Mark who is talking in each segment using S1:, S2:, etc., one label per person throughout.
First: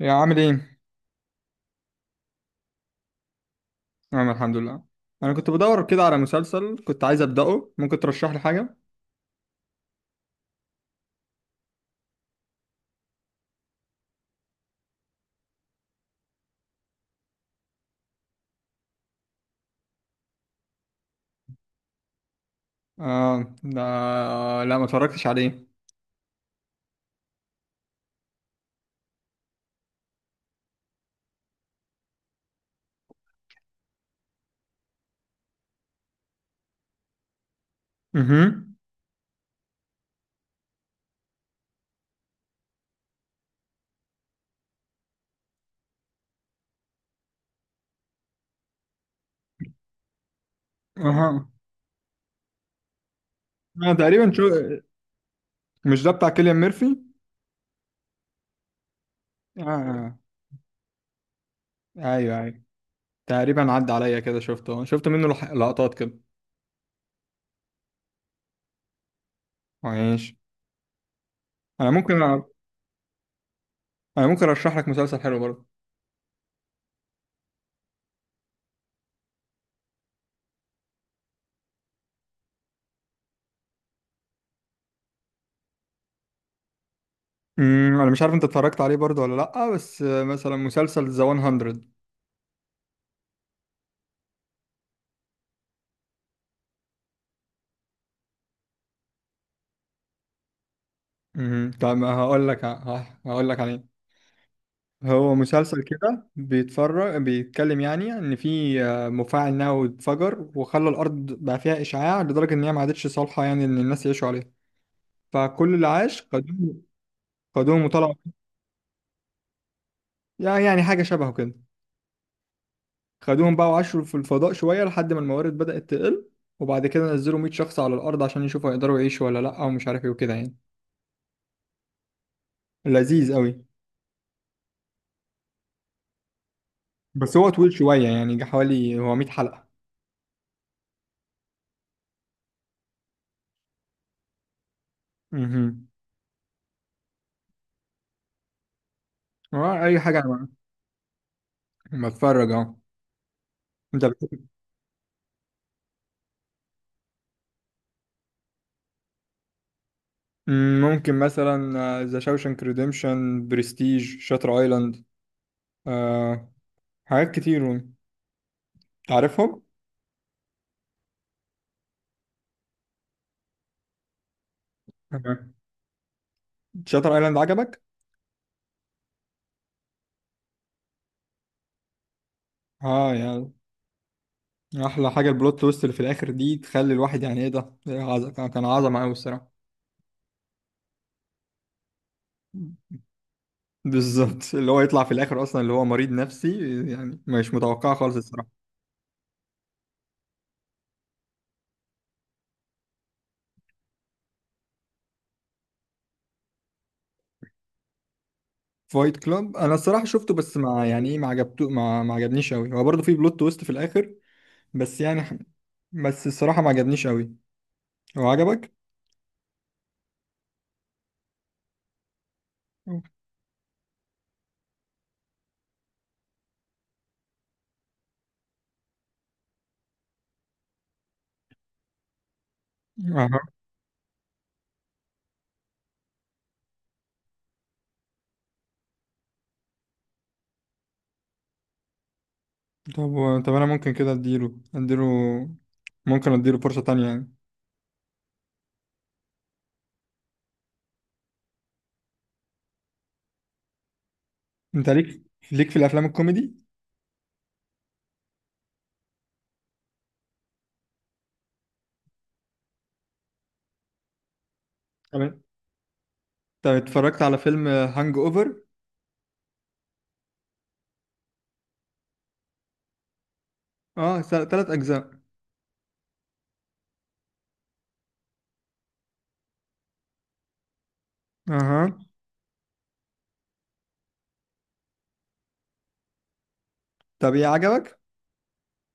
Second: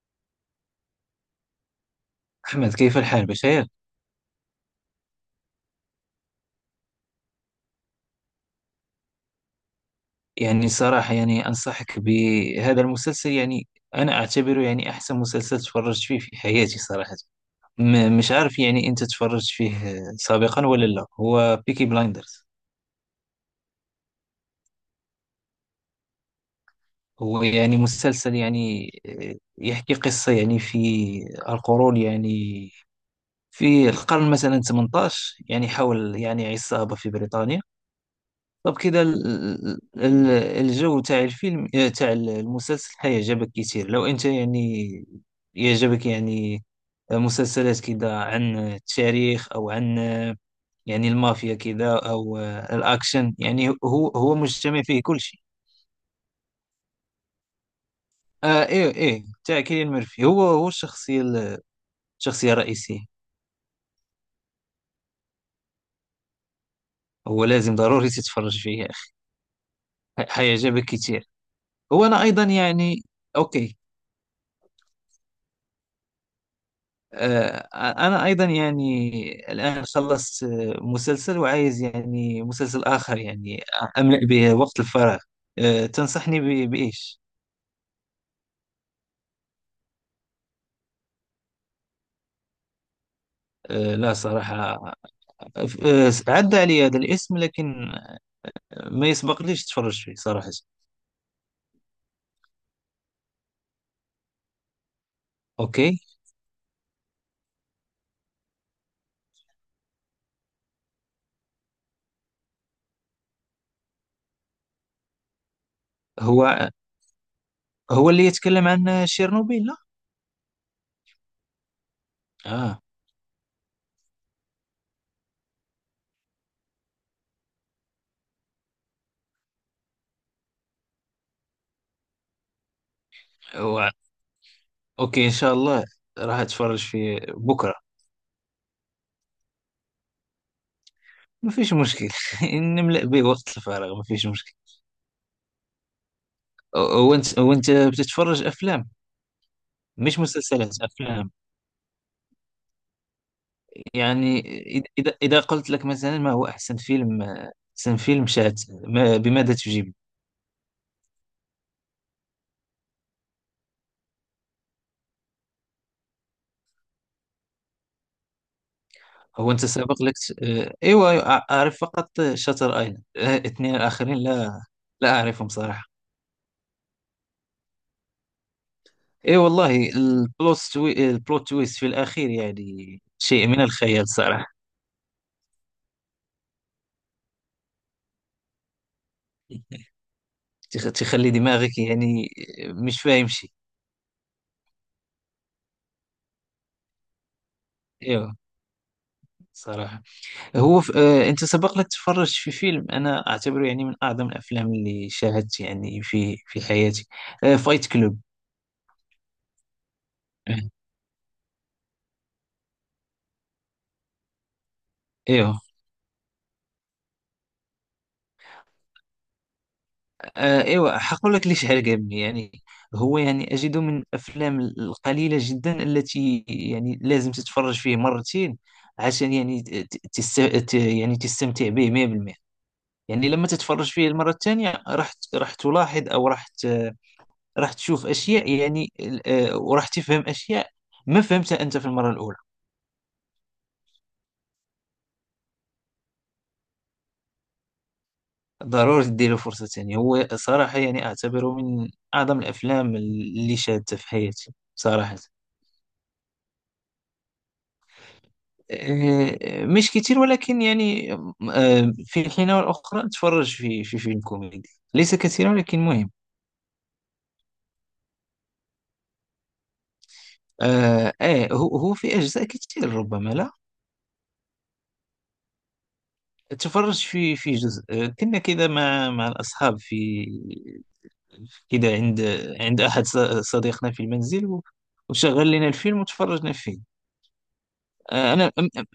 S1: يا عامل ايه؟
S2: أحمد، كيف الحال؟ بخير؟
S1: انا الحمد لله. انا كنت بدور كده على مسلسل كنت عايز ابداه، ممكن ترشح لي حاجه؟
S2: يعني صراحة يعني أنصحك بهذا المسلسل. يعني أنا أعتبره يعني أحسن مسلسل تفرجت فيه في حياتي صراحة. مش عارف يعني أنت تفرجت فيه سابقا ولا لا. هو بيكي بلايندرز.
S1: اه ده، لا ما اتفرجتش عليه.
S2: هو يعني مسلسل يعني يحكي قصة يعني في القرون يعني، في القرن مثلا 18، يعني حول يعني عصابة في بريطانيا.
S1: اها
S2: طب كده الجو تاع الفيلم تاع المسلسل حيعجبك كتير لو انت يعني يعجبك يعني مسلسلات كده عن التاريخ او عن يعني
S1: اها،
S2: المافيا كده او الاكشن. يعني
S1: انا
S2: هو
S1: تقريبا
S2: هو
S1: شو،
S2: مجتمع فيه كل شيء.
S1: مش ده بتاع كيليان ميرفي؟
S2: آه، ايه تاع
S1: اه
S2: كيليان
S1: آه.
S2: ميرفي. هو الشخصية
S1: ايوه
S2: الشخصية
S1: ايوه،
S2: الرئيسية.
S1: تقريبا عدى عليا كده، شفت منه لقطات كده.
S2: هو لازم ضروري تتفرج فيه يا أخي،
S1: ماشي.
S2: حيعجبك كتير.
S1: انا
S2: هو
S1: ممكن
S2: انا ايضا يعني، اوكي.
S1: انا ممكن ارشح لك مسلسل حلو برضه.
S2: أنا أيضا يعني الآن خلصت مسلسل وعايز يعني مسلسل آخر يعني أملأ به وقت الفراغ. تنصحني بإيش؟
S1: انا مش عارف انت اتفرجت عليه برضه ولا لا، بس مثلا مسلسل ذا 100.
S2: لا صراحة، آه، عدى علي هذا الاسم لكن ما يسبق ليش تفرج فيه صراحة.
S1: طب هقول لك عليه. هو مسلسل
S2: أوكي.
S1: كده بيتفرج، بيتكلم يعني ان في مفاعل نووي اتفجر وخلى الارض بقى فيها اشعاع لدرجه ان هي ما عادتش صالحه يعني ان الناس يعيشوا عليها. فكل اللي عاش
S2: هو
S1: خدوهم، خدوهم
S2: هو
S1: وطلعوا.
S2: اللي يتكلم عن شيرنوبيل، لا؟
S1: يعني حاجه شبهه كده.
S2: آه.
S1: خدوهم بقى وعاشوا في الفضاء شويه لحد ما الموارد بدات تقل، وبعد كده نزلوا 100 شخص على الارض عشان يشوفوا يقدروا يعيشوا ولا لا، ومش عارف ايه وكده يعني. لذيذ قوي.
S2: هو أوكي، إن شاء الله راح أتفرج فيه
S1: بس هو طويل
S2: بكرة.
S1: شويه، يعني جه حوالي هو 100 حلقه.
S2: ما فيش مشكل. نملأ به وقت الفراغ، ما فيش مشكل.
S1: امم
S2: وأنت بتتفرج أفلام،
S1: اي
S2: مش
S1: حاجه،
S2: مسلسلات؟ أفلام
S1: انا بتفرج اهو. انت
S2: يعني.
S1: بتحب؟
S2: إذا قلت لك مثلا ما هو أحسن فيلم، أحسن فيلم شات ما، بماذا تجيب؟
S1: مم، ممكن مثلا ذا شاوشانك ريديمشن، برستيج، شاتر ايلاند، آه، حاجات كتير
S2: هو
S1: تعرفهم.
S2: أنت سابق لك؟ آه، أيوة أيوة، أعرف فقط شاتر أيلاند. اثنين الآخرين لا، لا
S1: آه.
S2: أعرفهم صراحة.
S1: شاتر ايلاند عجبك؟
S2: أي أيوة، والله البلوت تويست في الأخير يعني
S1: اه
S2: شيء
S1: يعني،
S2: من الخيال صراحة.
S1: احلى حاجه البلوت تويست اللي في الاخر دي تخلي الواحد يعني ايه ده، إيه، كان عظمه قوي الصراحه.
S2: تخلي دماغك يعني مش فاهم شيء.
S1: بالظبط اللي هو يطلع في الاخر اصلا اللي هو مريض نفسي، يعني مش متوقعه خالص
S2: أيوة.
S1: الصراحه.
S2: صراحة، انت سبق لك تفرجت في فيلم انا اعتبره يعني من اعظم الافلام اللي شاهدت يعني في حياتي؟ فايت كلوب.
S1: فايت كلاب انا الصراحه شفته، بس ما يعني ايه، ما عجبته، ما عجبنيش قوي. هو برضه في بلوت تويست في الاخر، بس يعني،
S2: ايوه.
S1: بس الصراحه ما عجبنيش قوي. هو عجبك؟
S2: ايوه، حقول لك ليش عجبني يعني. هو يعني اجده من الافلام القليله جدا التي يعني لازم تتفرج فيه مرتين عشان يعني يعني تستمتع به 100%. يعني
S1: أها.
S2: لما تتفرج فيه المره الثانيه راح راح تلاحظ، او راح تشوف اشياء يعني وراح تفهم اشياء ما فهمتها انت في المره الاولى.
S1: طب انا ممكن كده اديله ممكن اديله فرصة تانية يعني.
S2: ضروري تديله فرصة تانية. هو صراحة يعني أعتبره من أعظم الأفلام اللي شاهدتها في حياتي
S1: انت
S2: صراحة.
S1: ليك، ليك في الافلام الكوميدي؟
S2: مش كتير ولكن يعني في الحين والأخرى أتفرج في فيلم كوميدي، ليس
S1: تمام.
S2: كثيرا ولكن مهم.
S1: طب اتفرجت على فيلم هانج اوفر؟
S2: آه. هو في أجزاء كتير ربما. لا،
S1: اه، ثلاث اجزاء.
S2: تفرج في جزء كنا كذا مع الأصحاب في كذا،
S1: اها.
S2: عند عند أحد صديقنا في المنزل وشغل لنا الفيلم وتفرجنا فيه.
S1: طب ايه عجبك؟
S2: انا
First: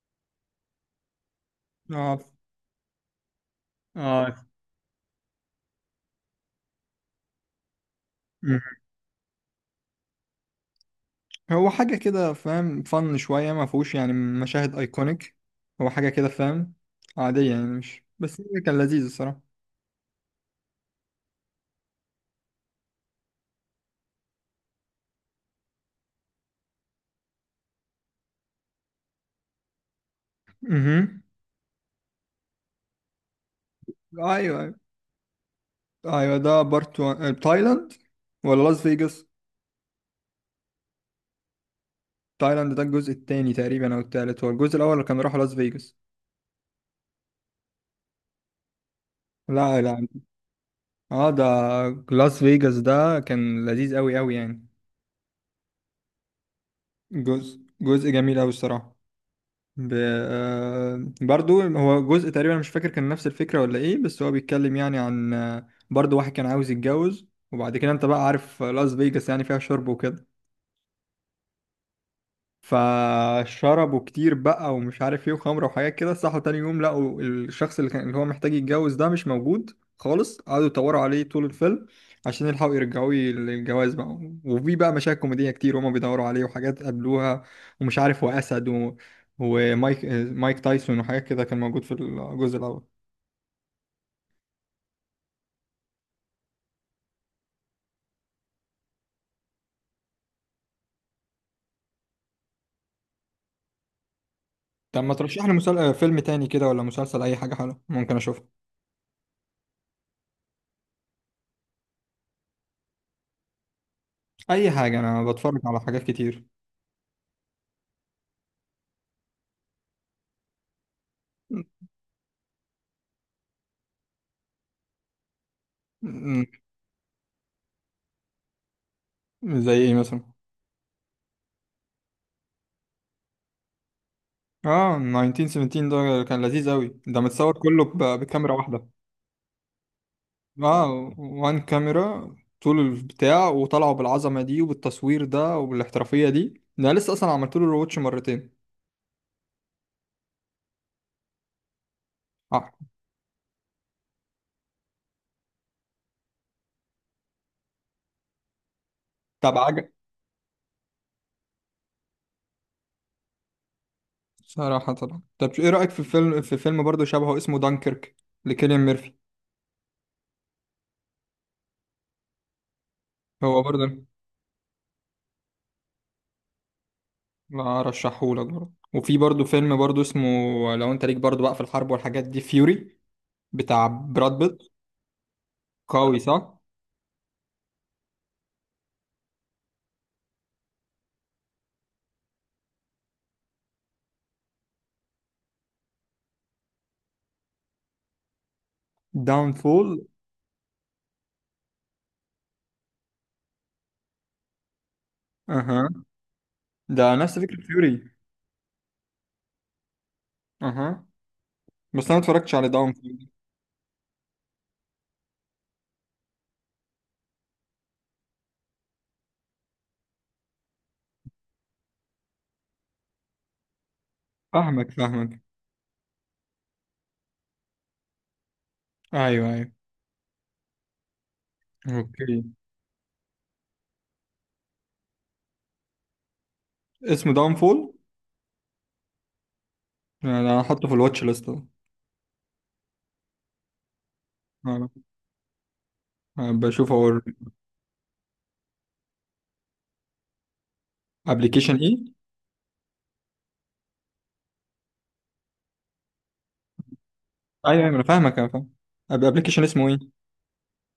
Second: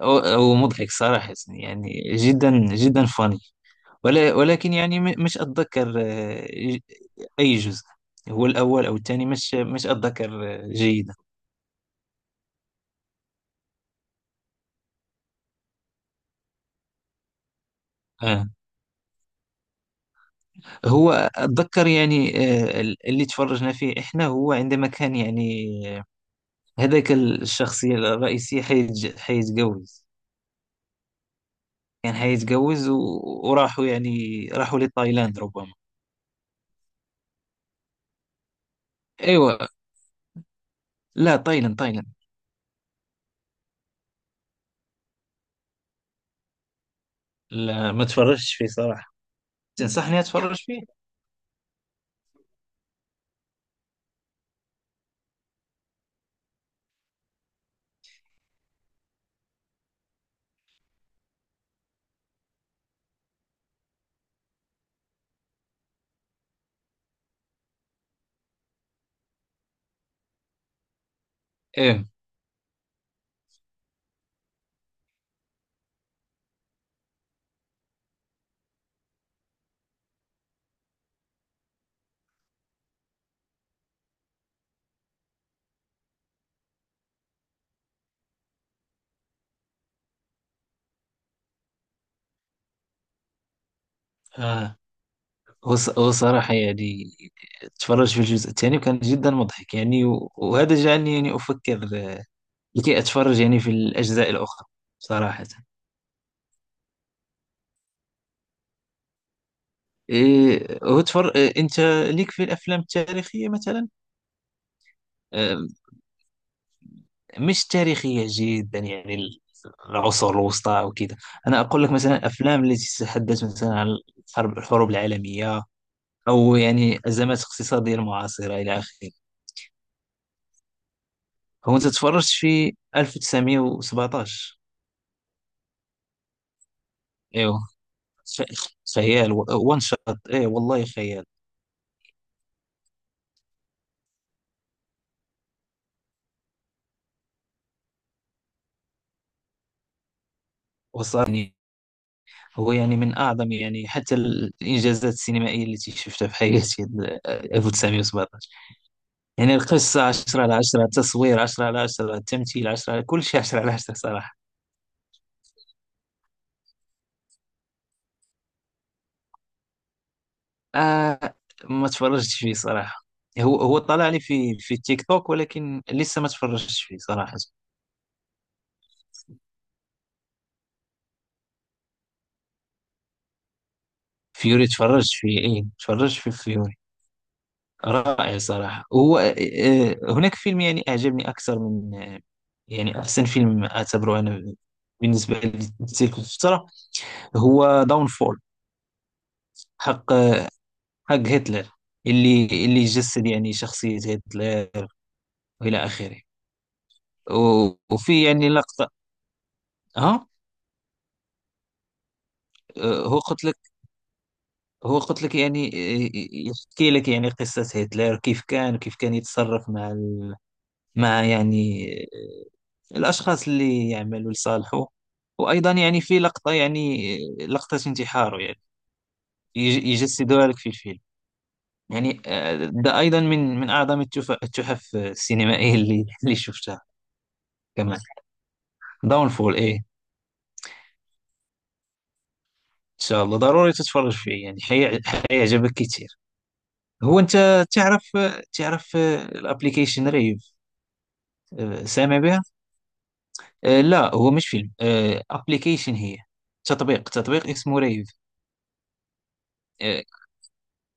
S2: هو مضحك صراحة، يعني
S1: اه،
S2: جدا جدا فاني.
S1: اه.
S2: ولكن يعني مش اتذكر اي جزء. هو
S1: مم.
S2: الاول او الثاني، مش اتذكر جيدا.
S1: هو حاجة كده فاهم، فن شوية، ما فيهوش يعني مشاهد ايكونيك. هو حاجة كده فاهم، عادية يعني، مش بس
S2: آه.
S1: كان لذيذ الصراحة.
S2: هو اتذكر يعني اللي تفرجنا فيه احنا هو عندما كان يعني آه، هذاك الشخصية الرئيسية حيتجوز.
S1: اها.
S2: كان حيتجوز وراحوا يعني
S1: ايوه ايوه،
S2: راحوا لتايلاند ربما.
S1: أيوة، ده بارت واحد. تايلاند ولا لاس فيجاس؟
S2: ايوه. لا، تايلاند تايلاند.
S1: تايلاند ده الجزء التاني تقريبا او التالت، هو الجزء الاول كان راحوا لاس فيجاس.
S2: لا، ما تفرجتش فيه صراحة.
S1: لا لا.
S2: تنصحني اتفرج فيه؟
S1: اه ده، لاس فيجاس ده كان لذيذ قوي قوي يعني. جزء جميل قوي الصراحه. ب... آه، برضو هو جزء تقريبا مش فاكر كان نفس الفكره ولا ايه، بس هو بيتكلم يعني عن برضو واحد كان عاوز يتجوز، وبعد كده انت بقى عارف لاس فيجاس يعني فيها شرب وكده،
S2: ايه.
S1: فشربوا كتير بقى ومش عارف ايه وخمره وحاجات كده، صحوا تاني يوم لقوا الشخص اللي كان اللي هو محتاج يتجوز ده مش موجود خالص، قعدوا يدوروا عليه طول الفيلم عشان يلحقوا يرجعوه للجواز بقى. وفي بقى مشاهد كوميدية كتير وهما بيدوروا عليه، وحاجات قابلوها ومش عارف، وأسد ومايك، مايك تايسون، وحاجات كده كان موجود في الجزء الأول.
S2: آه. هو صراحة يعني اتفرج في الجزء الثاني وكان جدا مضحك يعني، وهذا جعلني يعني افكر لكي اتفرج يعني في الاجزاء الاخرى.
S1: طب ما ترشح
S2: صراحة،
S1: لي فيلم تاني كده ولا مسلسل، أي حاجة حلوة ممكن أشوفها؟
S2: إيه انت ليك في الافلام التاريخية مثلا؟
S1: أي حاجة، أنا بتفرج
S2: آه،
S1: على حاجات كتير.
S2: مش تاريخية جدا يعني العصور الوسطى او كذا. انا
S1: م-
S2: اقول لك مثلا افلام التي تتحدث مثلا عن الحروب العالمية، او
S1: م-
S2: يعني ازمات اقتصادية المعاصرة الى اخره.
S1: زي إيه مثلا؟
S2: هو انت تفرجت في 1917؟
S1: اه 1917، ده كان لذيذ أوي، ده متصور
S2: ايوه.
S1: كله
S2: ف-
S1: بكاميرا واحدة.
S2: خيال. وان شوت، ايه والله
S1: اه
S2: خيال.
S1: وان كاميرا طول البتاع، وطلعوا بالعظمة دي وبالتصوير ده وبالاحترافية دي، ده لسه أصلا عملت له روتش مرتين.
S2: وصلني.
S1: اه
S2: هو يعني من اعظم يعني حتى الانجازات السينمائيه التي شفتها في حياتي، 1917. يعني
S1: طب عجب،
S2: القصه 10 على 10، التصوير 10 على 10، التمثيل 10 على كل شيء، 10 على 10 صراحه.
S1: صراحة طبعا. طب ايه رأيك في فيلم، في فيلم برضه شبهه اسمه دانكيرك لكيليان ميرفي؟
S2: آه، ما تفرجتش فيه صراحه. هو
S1: هو
S2: هو
S1: برضه،
S2: طلع لي في تيك توك، ولكن لسه ما تفرجتش فيه صراحه.
S1: لا رشحهولك برضه. وفي برضه فيلم برضه اسمه، لو انت ليك برضه بقى في الحرب والحاجات دي، فيوري بتاع براد
S2: فيوري؟
S1: بيت.
S2: تفرجت فيه، ايه
S1: قوي
S2: تفرجت في
S1: صح؟
S2: فيوري. رائع صراحة. هو هناك فيلم يعني أعجبني أكثر من يعني أحسن فيلم أعتبره أنا بالنسبة لتلك الفترة، هو داون فول.
S1: داون فول؟
S2: حق، حق هتلر، اللي جسد يعني شخصية هتلر وإلى آخره.
S1: ده نفس فكرة فيوري.
S2: وفي يعني لقطة، ها.
S1: اها. بس انا ما اتفرجتش على داون
S2: آه، هو
S1: فول.
S2: قلت لك هو قلت لك يعني يحكي لك يعني قصة هتلر، كيف كان يتصرف مع مع يعني الأشخاص اللي يعملوا لصالحه.
S1: فاهمك فاهمك.
S2: وأيضا يعني في لقطة يعني لقطة انتحاره يعني
S1: ايوه ايوه.
S2: يجسدوها لك في الفيلم. يعني
S1: اوكي.
S2: ده أيضا من أعظم التحف السينمائية اللي شفتها
S1: اسمه داون فول،
S2: كمان. داونفول. إيه، إن
S1: انا هحطه في الواتش ليست أهو.
S2: شاء الله ضروري تتفرج فيه يعني
S1: أنا-
S2: حيعجبك كتير.
S1: أنا بشوف
S2: هو
S1: هو.
S2: أنت تعرف، الابليكيشن ريف؟
S1: ابلكيشن ايه؟
S2: سامع بها؟ لا هو مش فيلم. ابليكيشن، هي تطبيق، اسمه
S1: ايوه ايوه، انا
S2: ريف.
S1: فاهمك انا فاهم. ابلكيشن اسمه ايه؟
S2: آه،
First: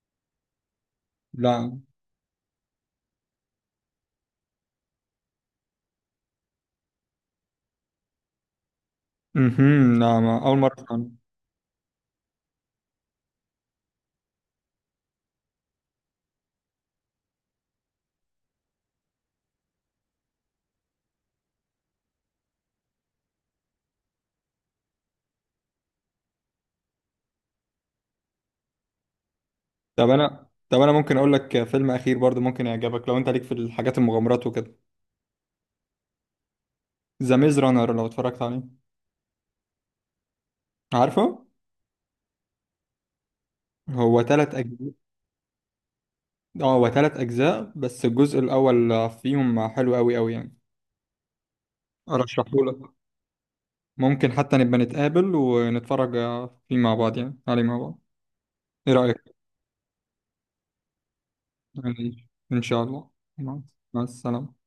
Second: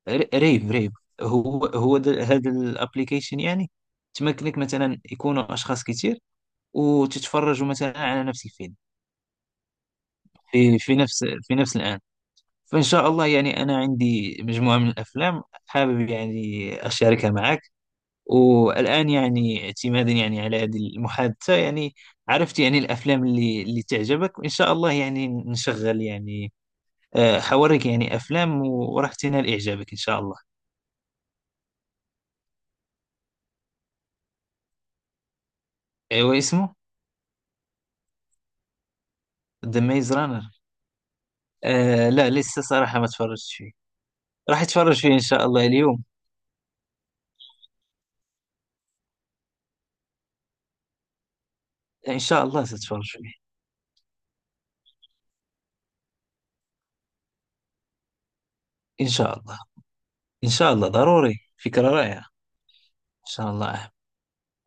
S2: ريب، ريب. هو
S1: لا.
S2: هو هذا الابليكيشن يعني تمكنك مثلا يكونوا اشخاص كتير وتتفرجوا مثلا على نفس الفيلم
S1: لا، ما اول مرة
S2: في
S1: أسمع
S2: في
S1: عنه.
S2: نفس، في نفس الان. فان شاء الله يعني انا عندي مجموعه من الافلام، حابب يعني اشاركها معك. والان يعني اعتمادا يعني على هذه المحادثه يعني عرفت يعني الافلام اللي تعجبك، وان شاء الله يعني نشغل يعني حوريك يعني افلام وراح تنال اعجابك ان
S1: طب
S2: شاء الله.
S1: انا طب انا ممكن اقول لك فيلم اخير برضو ممكن يعجبك لو انت ليك في الحاجات المغامرات وكده،
S2: ايوا، اسمه؟
S1: ذا ميز رانر، لو اتفرجت عليه؟
S2: ذا ميز رانر؟
S1: عارفه؟
S2: آه لا، لسه صراحة ما تفرجت فيه.
S1: هو ثلاث
S2: راح
S1: اجزاء.
S2: اتفرج فيه ان شاء الله اليوم.
S1: اه هو تلات أجزاء، بس الجزء الأول فيهم حلو أوي أوي يعني،
S2: ان شاء الله
S1: أرشحهولك.
S2: ستفرج فيه.
S1: ممكن حتى نبقى نتقابل ونتفرج فيه مع بعض، يعني عليه مع بعض. إيه
S2: ان
S1: رأيك؟
S2: شاء الله، ان شاء الله، ضروري، فكرة رائعة ان
S1: يعني إن شاء الله.
S2: شاء
S1: مع
S2: الله.
S1: مع السلامة.